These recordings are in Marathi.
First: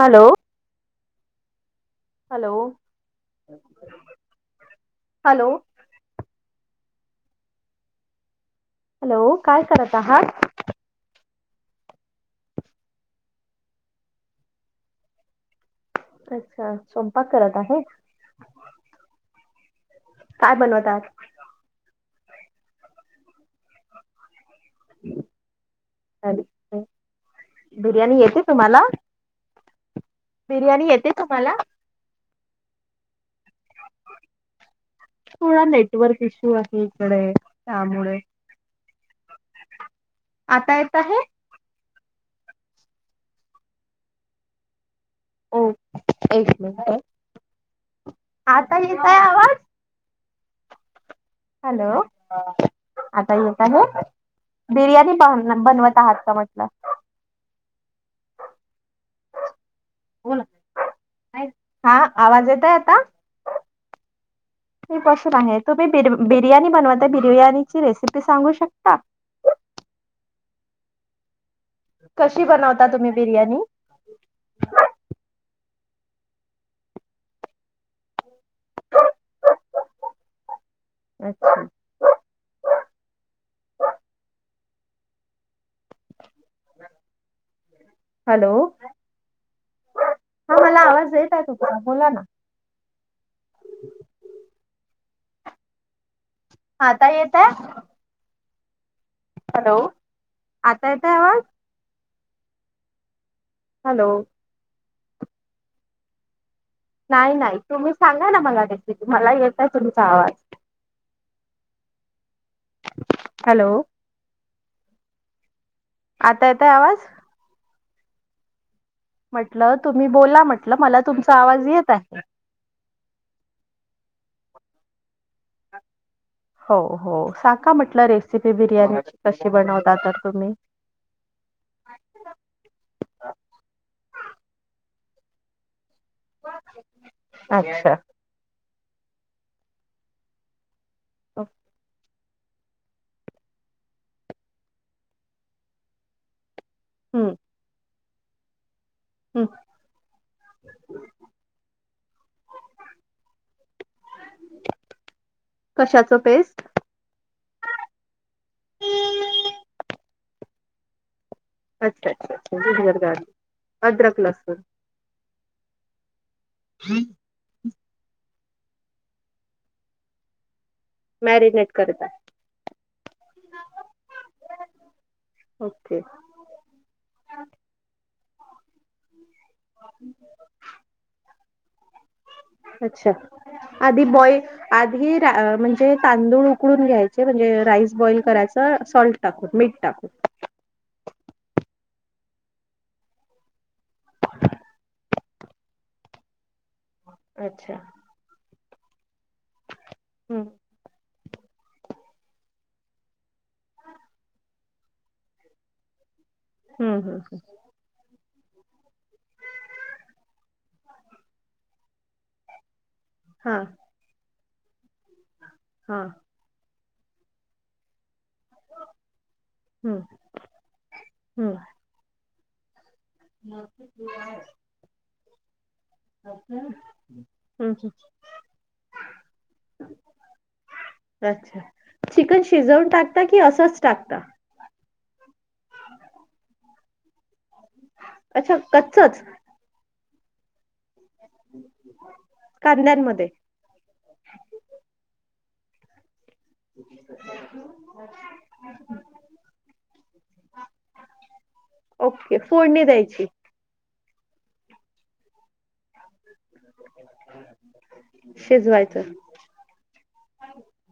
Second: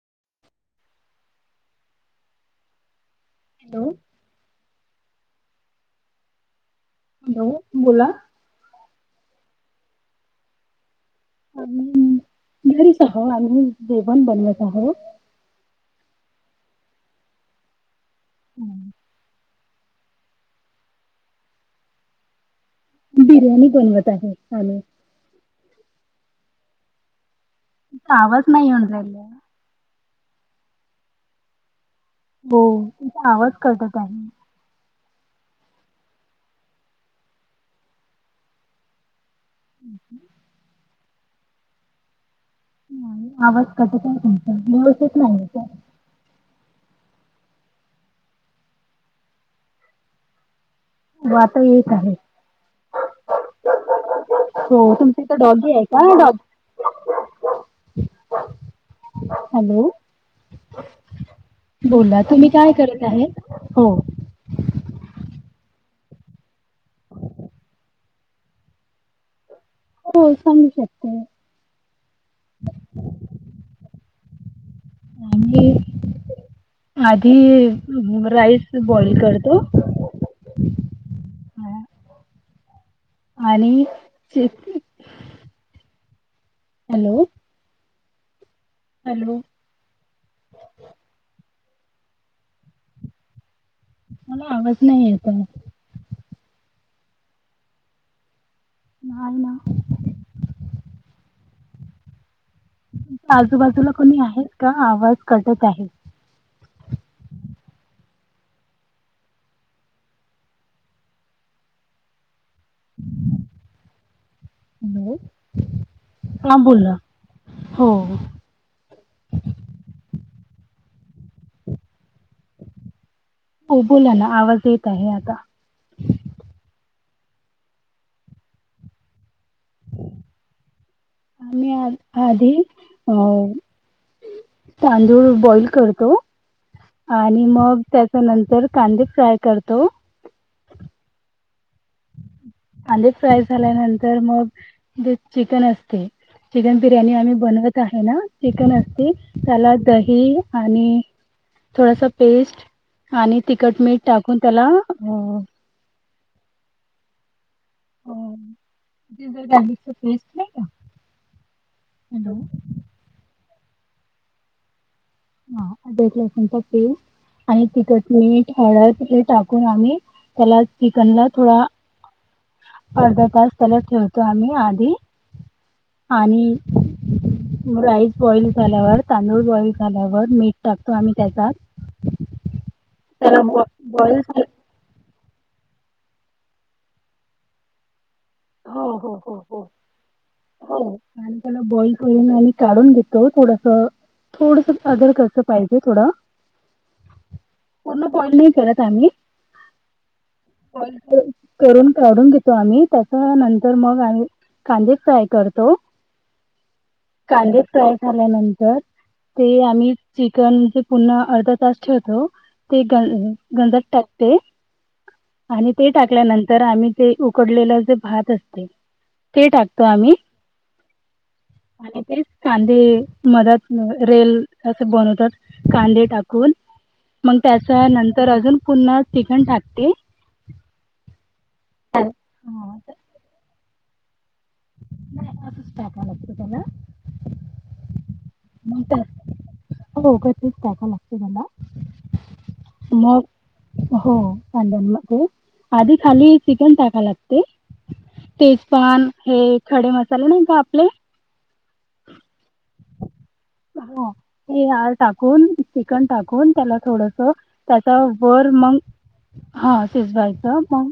Hello, hello hello. Hello, hello बोला. हॅलो काय करत आहात? आम्हीं घरीच आहों आम्हीं जेवण बनवत आहों. अच्छा स्वयंपाक करत आहेत काय बनवतात? बिर्याणी बनवत आहे आम्ही. अचा बिर्याणी तुमचा येते आवाज नाही तुम्हाला? येऊन राहिला. बिर्याणी येते तुम्हाला? हो आवाज करत त्यांनी थोडा नेटवर्क इशू आहे इकडे त्यामुळे ह. [inaudible] आता येत आहे? नाही आवाज कटतयव [inaudible] एक मिनट आहे आता येतय आवाज. हो आता येत हॅलो आहे. आता येत आहे? हो बिर्याणी तुमच्या इथं ब डॉगी आहे बनवत आहात का डॉग म्हटलं? हॅलो बोला हा बोला तुम्ही आवाज येत काय करत आहे? हो. हे बसून आहे तुम्ही बिर बिर्याणी बनवता बिर्याणीची रेसिपी सांगू शकता? हो सांगू शकते. कशी बनवता तुम्ही बिर्याणी? आम्ही [inaudible] आधी राईस बॉईल करतो अच्छा. आणि हॅलो. हॅलो. हॅलो. हा मला आवाज येत आहे तुमचा बोला ना. मला आवाज नाही येत आहे. आता येत आहे? नाही ना. हॅलो, आता येतय आवाज? आजूबाजूला हॅलो कोणी आहेत का? आवाज कटत आहे. नाही नाही, तुम्ही सांगा ना मला रेसिपी. मला येतय तुमचा आवाज. हॅलो हॅलो आता हा येतोय बोला. आवाज? हो. म्हटलं तुम्ही बोला म्हटलं मला तुमचा आवाज येत आहे. हो बोला ना आवाज येत आहे आता. हो हो साका म्हटलं रेसिपी बिर्याणीची कशी बनवता तर तुम्ही मी आधी तांदूळ बॉइल करतो. आणि मग अच्छा त्याच्या नंतर कांदे फ्राय करतो [inaudible] आले फ्राय झाल्यानंतर मग जे चिकन असते चिकन बिर्याणी हम्म आम्ही बनवत आहे ना चिकनच की हम्म त्याला दही आणि थोडस- पेस्ट आणि तिखट मीठ टाकून त्याला अम- कशाचं पेस्ट? हो जिंजर गार्लिकच पेस्ट नाही का अच्छा हॅलो अच्छा अच्छा जिंजर गार्लिक अदरक लहसून हा अदरक लहसूनच पेस्ट आणि तिखटमीठ हळद हे टाकून आम्ही त्याला चिकन ला थोडा मॅरिनेट करता अर्धा तास त्याला ठेवतो आम्ही आधी ओके आणि राईस बॉईल झाल्यावर तांदूळ बॉईल झाल्यावर मीठ टाकतो आम्ही त्याच्यात अच्छा त्याला बॉ आधी बॉईल बॉय झा आधी म्हणजे तांदूळ उकडून घ्यायचे म्हणजे राईस बॉईल करायच हो हो हो हो हो हो. आणि त्याला बॉइल करून आम्ही काढून घेतो थोडस- थोडस सादर कच्च पाहिजे थोडं अच्छा. मग बॉईज नाही करत आम्ही. हम् फॉइल करून काढून घेतो आम्ही त्या तर नंतर मग आम्ही कांदे फ्राय करतो हम्म हम्म कांदे फ्राय झाल्यानंतर ते आम्ही चिकन जे पुन्हा अर्धा तास ठेवतो ते ग हा गंजात टाकते आणि ते हा टाकल्यानंतर आम्ही ते उकडलेलं जे भात असते ते टाकतो हम्म आम्ही हम्म आणि तेच कांदे मदत रेल असे बनवतात कांदे टाकून हम्म मग त्याच्या हम्म नंतर अजून पुन्हा चिकन टाकते अच्छा हा चिकन शिजवून नाही टाकता की असंच टाकता नाही असच टाकायाला लागत त्याला अच्छा म्ह कच्चच होगतीस टाका लागते मला मग कांद्यांमध्ये हो कांद्यांमध्ये आधी खाली चिकन टाका लागते तेजपान हे खडे मसाले नाही का आपले ओके फोडणी द्यायची हो ते आळ टाकून चिकन टाकून त्याला थोडस त्याचा वर मग शिजवायचं हा शिजवायचं मग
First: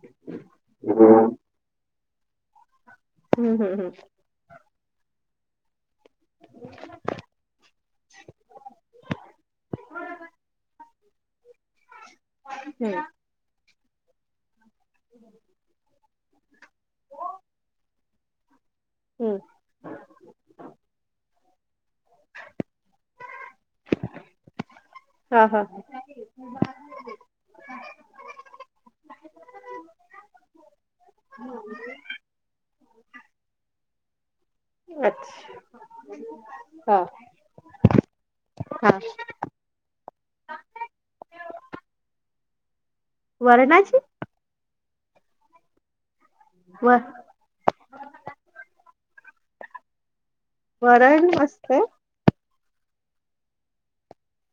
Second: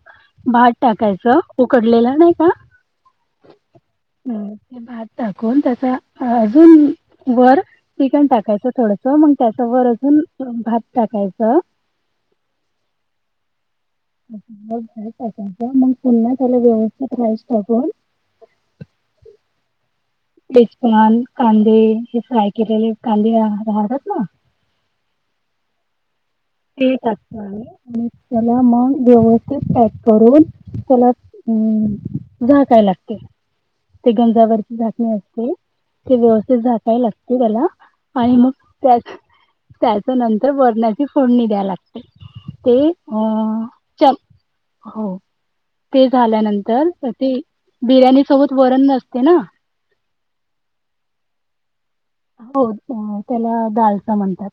भात टाकायचं उकडलेलं नाही का हम् हम् हम अ ते भात टाकून त्याचा अजून वर चिकन टाकायचं थोडस मग त्याच्यावर अजून भात टाकायचं वाइनच्या ते मग राईस टाकायचा पुन्हा त्याला व्यवस्थित राईस टाकून हम तिचकमान कांदे हे फ्राय केलेले कांदे राहतात ना हा हा हा ते टाकत आहे आणि त्याला मग व्यवस्थित पॅक करून त्याला हम झाकायला लागते ते गंजावरती झाकणे असते अच्छा ते व्यवस्थित हा झाकायला लागते त्याला आणि मग हा त्यात त्याच नंतर बरणाची फोडणी द्या लागते ते वरणाची चम हो ते झाल्यानंतर व ते बिर्याणी सोबत वरण नसते ना वर मस्त हो त्याला ालचा म्हणतात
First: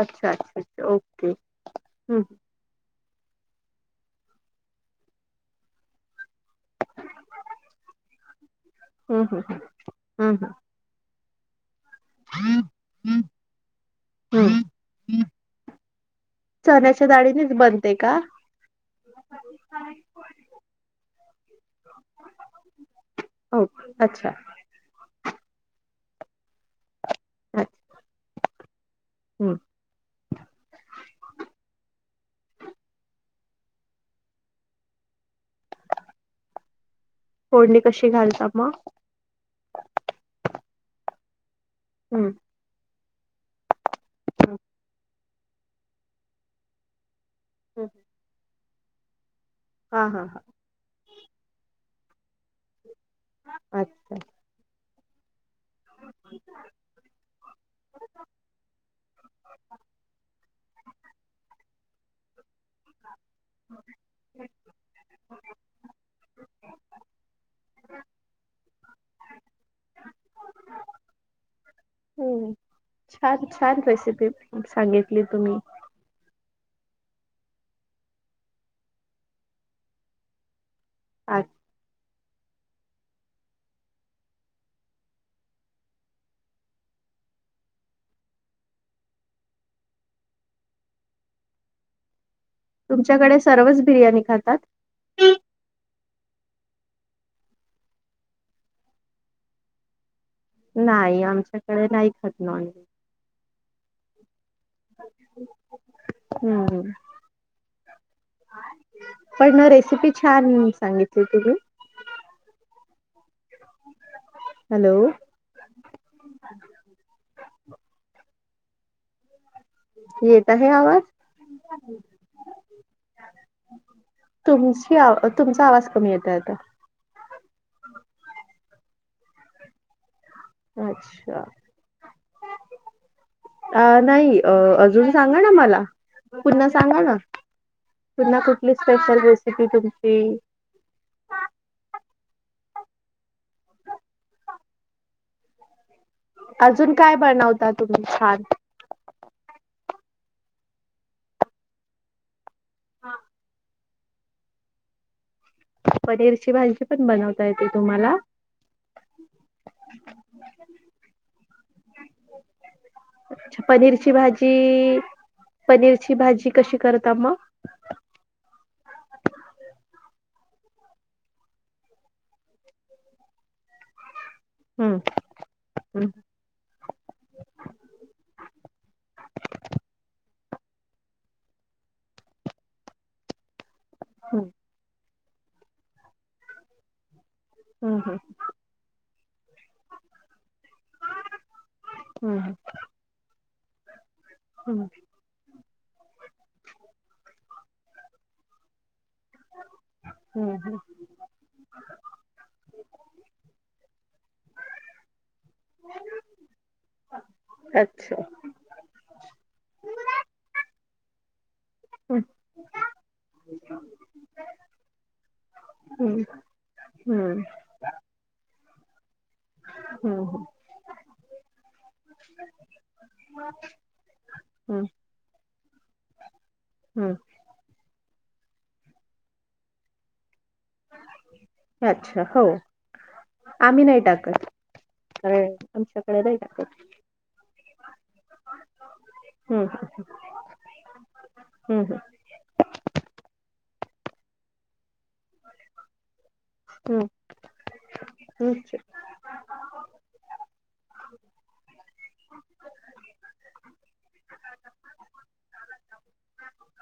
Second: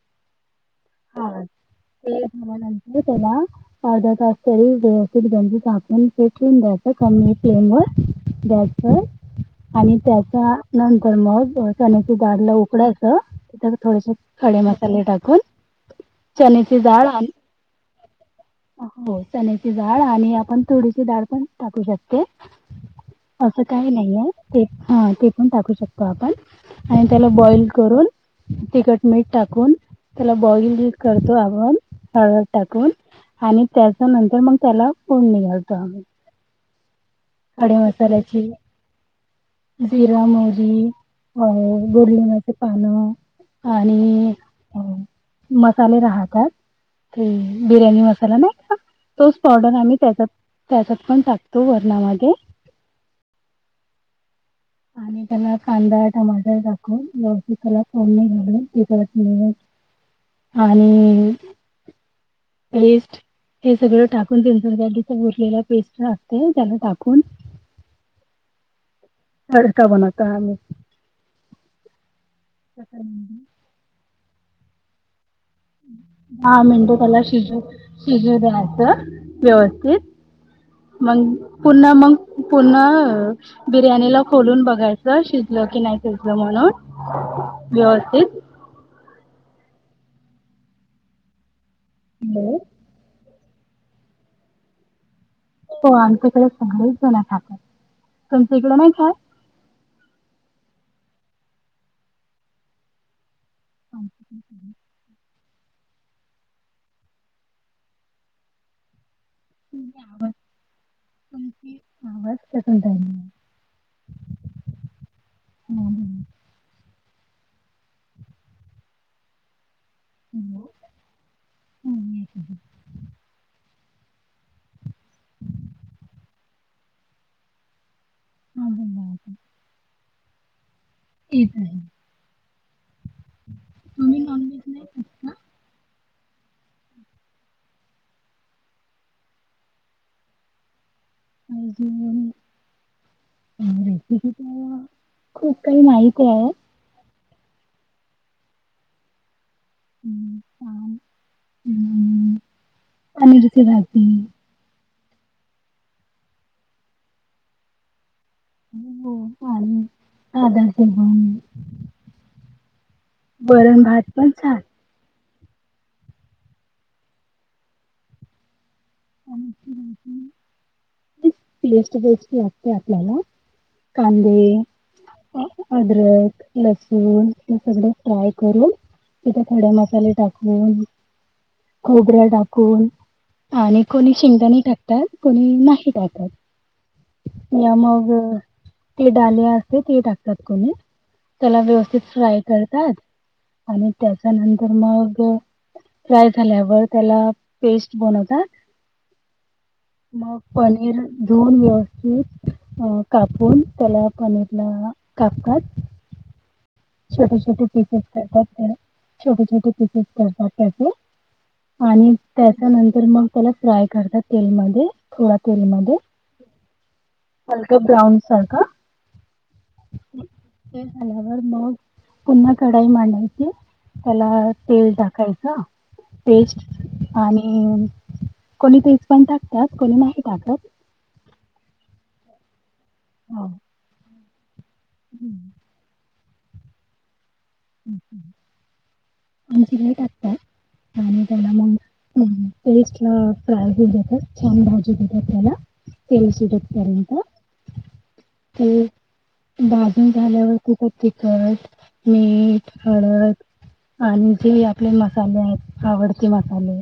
अच्छा अच्छा् हा ते भावा नंतर तला अर्धा तास तरी व्यवस्थित गंजीकूनून द्यायचं कमी फ्लेम व हम्म हम्म आणि हम्म त्याच्या नंतर मग कारल हम्म उकडायचं त्यात थोडेसे खडे हम्म मसाले टाकून चण्याची डाळ चण्याच्या आण डाळीनेच बनते का? हो चण्याची डाळ आणि आपण थोडीशी डाळ पण टाकू शकते असं हो काही अच्छा नाहीय ते हा ते पण टाकू शकतो आपण आणि त्याला अच्छा बॉईल करून तिखट मीठ हं. टाकून त्याला बॉईल करतो आपण हळद टाकून आणि त्याच्या नंतर मग त्याला कोड निघालतो आम्ही खडे फोडणी कशी घालता मसाल्याची मग जिरा मोगऔ गली हम्म म पान आणि मसाले राहतात ते बिर्याणी मसाला नाही का तोच पावडर आम्ही हा हा त्याच्यात हा त्याच्यात पण टाकतो वर्णामध्ये अच्छा आणि त्याला कांदा टमाटर टाकव व्यवस्ित त्याला फोडणी घल तिथत मि [inaudible] आणि पस्ट हे सगळं टाकून तिंचण गडीचा भुरलेला पेस्ट असते त्याला टाकून अ का बनता आम्ही हम्म छान छान रेसिपी सांगितली तुम्ही हा मेंंदू त्याला शिज शिजू द्यायचं व्यवस्थित मग आ- पुण मग पूर्ण बिर्याणीला खोलून बघायच शिजलं की नाही शिजलं म्हणून व्यवस्थित हम तुमच्याकडे सर्वच बिर्याणी खातात हो आमच्याकडे सगळेच जण ठाकात तुमच्या इकडे नाही काय नाही आमच्याकडे नाही खटना हम्म पण ना रेसिपी छान सांगितली तुी ह वाजस हॅलो हां बोला. येत हॅलो. आहे आवाज हो येत आहे. तुमची तुमचा आवाज कमी येत आता हम ह अच्छा तेेत आहे अ तुम्ही नाही अ नॉनव्हेज नाही खात अजून का? सांगा ना मला पुन्हा सांगा ना पुन्हा कुठली स्पेशल रेसिपी तुमची अदी रेसिपीचा खूप काही माहीत आहेऽ अजून काय बनवता तुम्ही छान? हम्, ह हम्, आणि रती रातीऽ पनीरची भाजी पण बनवता येते तुम्हाला? आ आ ते, अच्छा, वरण भात पनीरची पण छानऽ भाजी पनीरची भाजी कशी करता मग? स पेस्ट बेस् असते आपल्याला,,, कांदेऽ हम्म अ हम्म आ्द्रक ऽ लसूण, हे सगळे फ्राय करून,, तिथे खडे मसाले टाकूनऽ खोबऱ्या टाकून आणि कोणी शेंगदाणी टाकतात कोणी नाही टाकतात या मग हम्म ती डाली असते ते टाकतात कोणी त्याला व्यवस्थित फ्राय हम्म करतात आणि त्याच्यानंतर हम्म हम्म हम्म मग फ्राय झाल्यावर त्याला पेस्ट बनवतात मग हम्म पनीर दोन व्यवस्थित अ कापून त्याला पनीरला कापतात छोट छट पिकस अच्छा करतात ोट छोट पिकस करतात आणि हम्म त्याच्यानंतर मग त्याला फ्राय करतात तेलमध्ये,, थोडा तेलमध्येऽ हम्म हम्म, ब्राउन सारखा,, हम्म ते झाल्यावर मगऽ पुन्हा कढाई मांडायची,, त्याला हम्म तेल टाकायचंऽ पेस्ट हम्म आणि कोनी तेज पण टाकतात,, कोनी नाही टाकत. अच्छा,, हो, आम्ही नाही टाकत. कारणऽ आमच्याकडे नाही टाकत. हम्म आमची काही टाकतात,, आणि तेवढ हम्म हम्म मगऽ पेस्ट ला फ्राय होऊ देतात, छान भाजू देतात आपल्यालाऽऽ तेल सूटे हम्म पर्यंत ऽ ते, हम्म भाजून झाल्यावरती तिखट मीटऽ हळदऽ आणि जे आपले मसाले आहेत, आवडते मसाले,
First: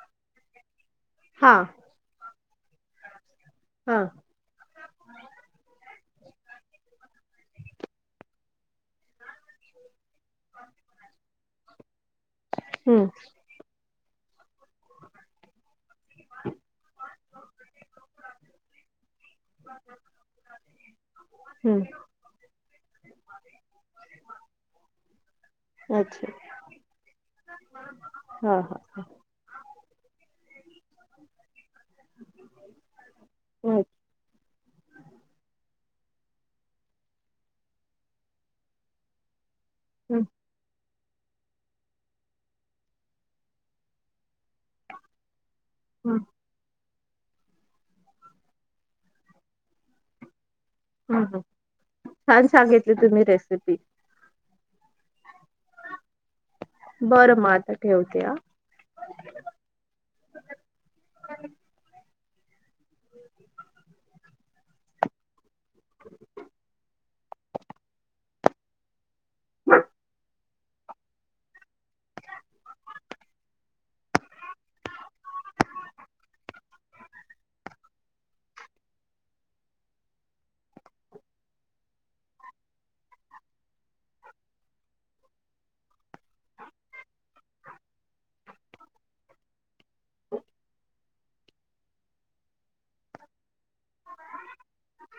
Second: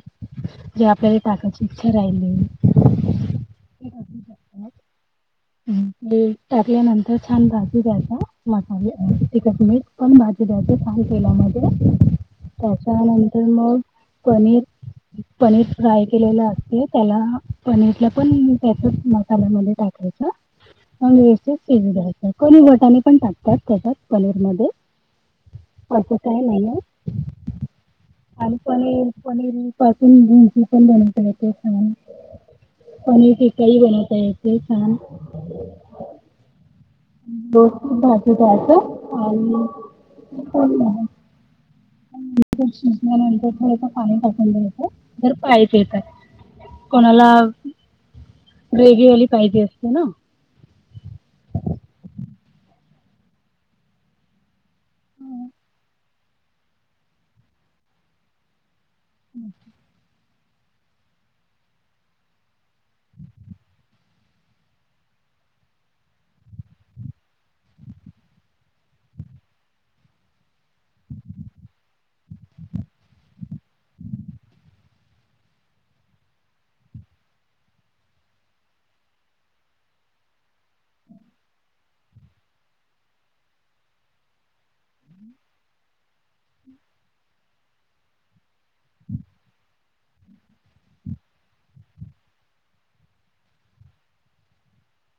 जे आपल्याला हा टाकायचेऽ चे राहिले. ह्, टाकल्यानंतर छान भाजी द्यायचा, मसाले तिखट मीठ पण भाजीऽ छान तेलामध्ये,,,,, हम्म त्याच्यानंतर मगऽ पनीर, पनीरऽ फ्राय केलेलं असते, त्याला पनीरला पण त्याचच मसाल्यामध्ये टाकायचंऽ अनी व्यवस्थीत शिजू हम्म द्यायच, कोणी वटाणी पण टाकतात त्याच्यात पनीर मध्ये. अत अच्छा काही नाही आहे, हा आणि हा पणीरऽ पनीर पासून भुंर्जी पण बनवता येत,, पनीर टिकई अच्छा. बनवऽ एते छान ऽ दोस् भाजी द्यायच आणिऽ हम्म, हो ना. शिजल्यानंतर थोडसं पाणी टाकून दायच,, तर पाय प येतातऽ हम्म, कोणाला रेगीवाली पाहिजे असते ना,, ह,, छान सांगितली तुम्ही रेसिपी. बरं म आता ठेवते हैं, अच्ा, ह ष हम् हो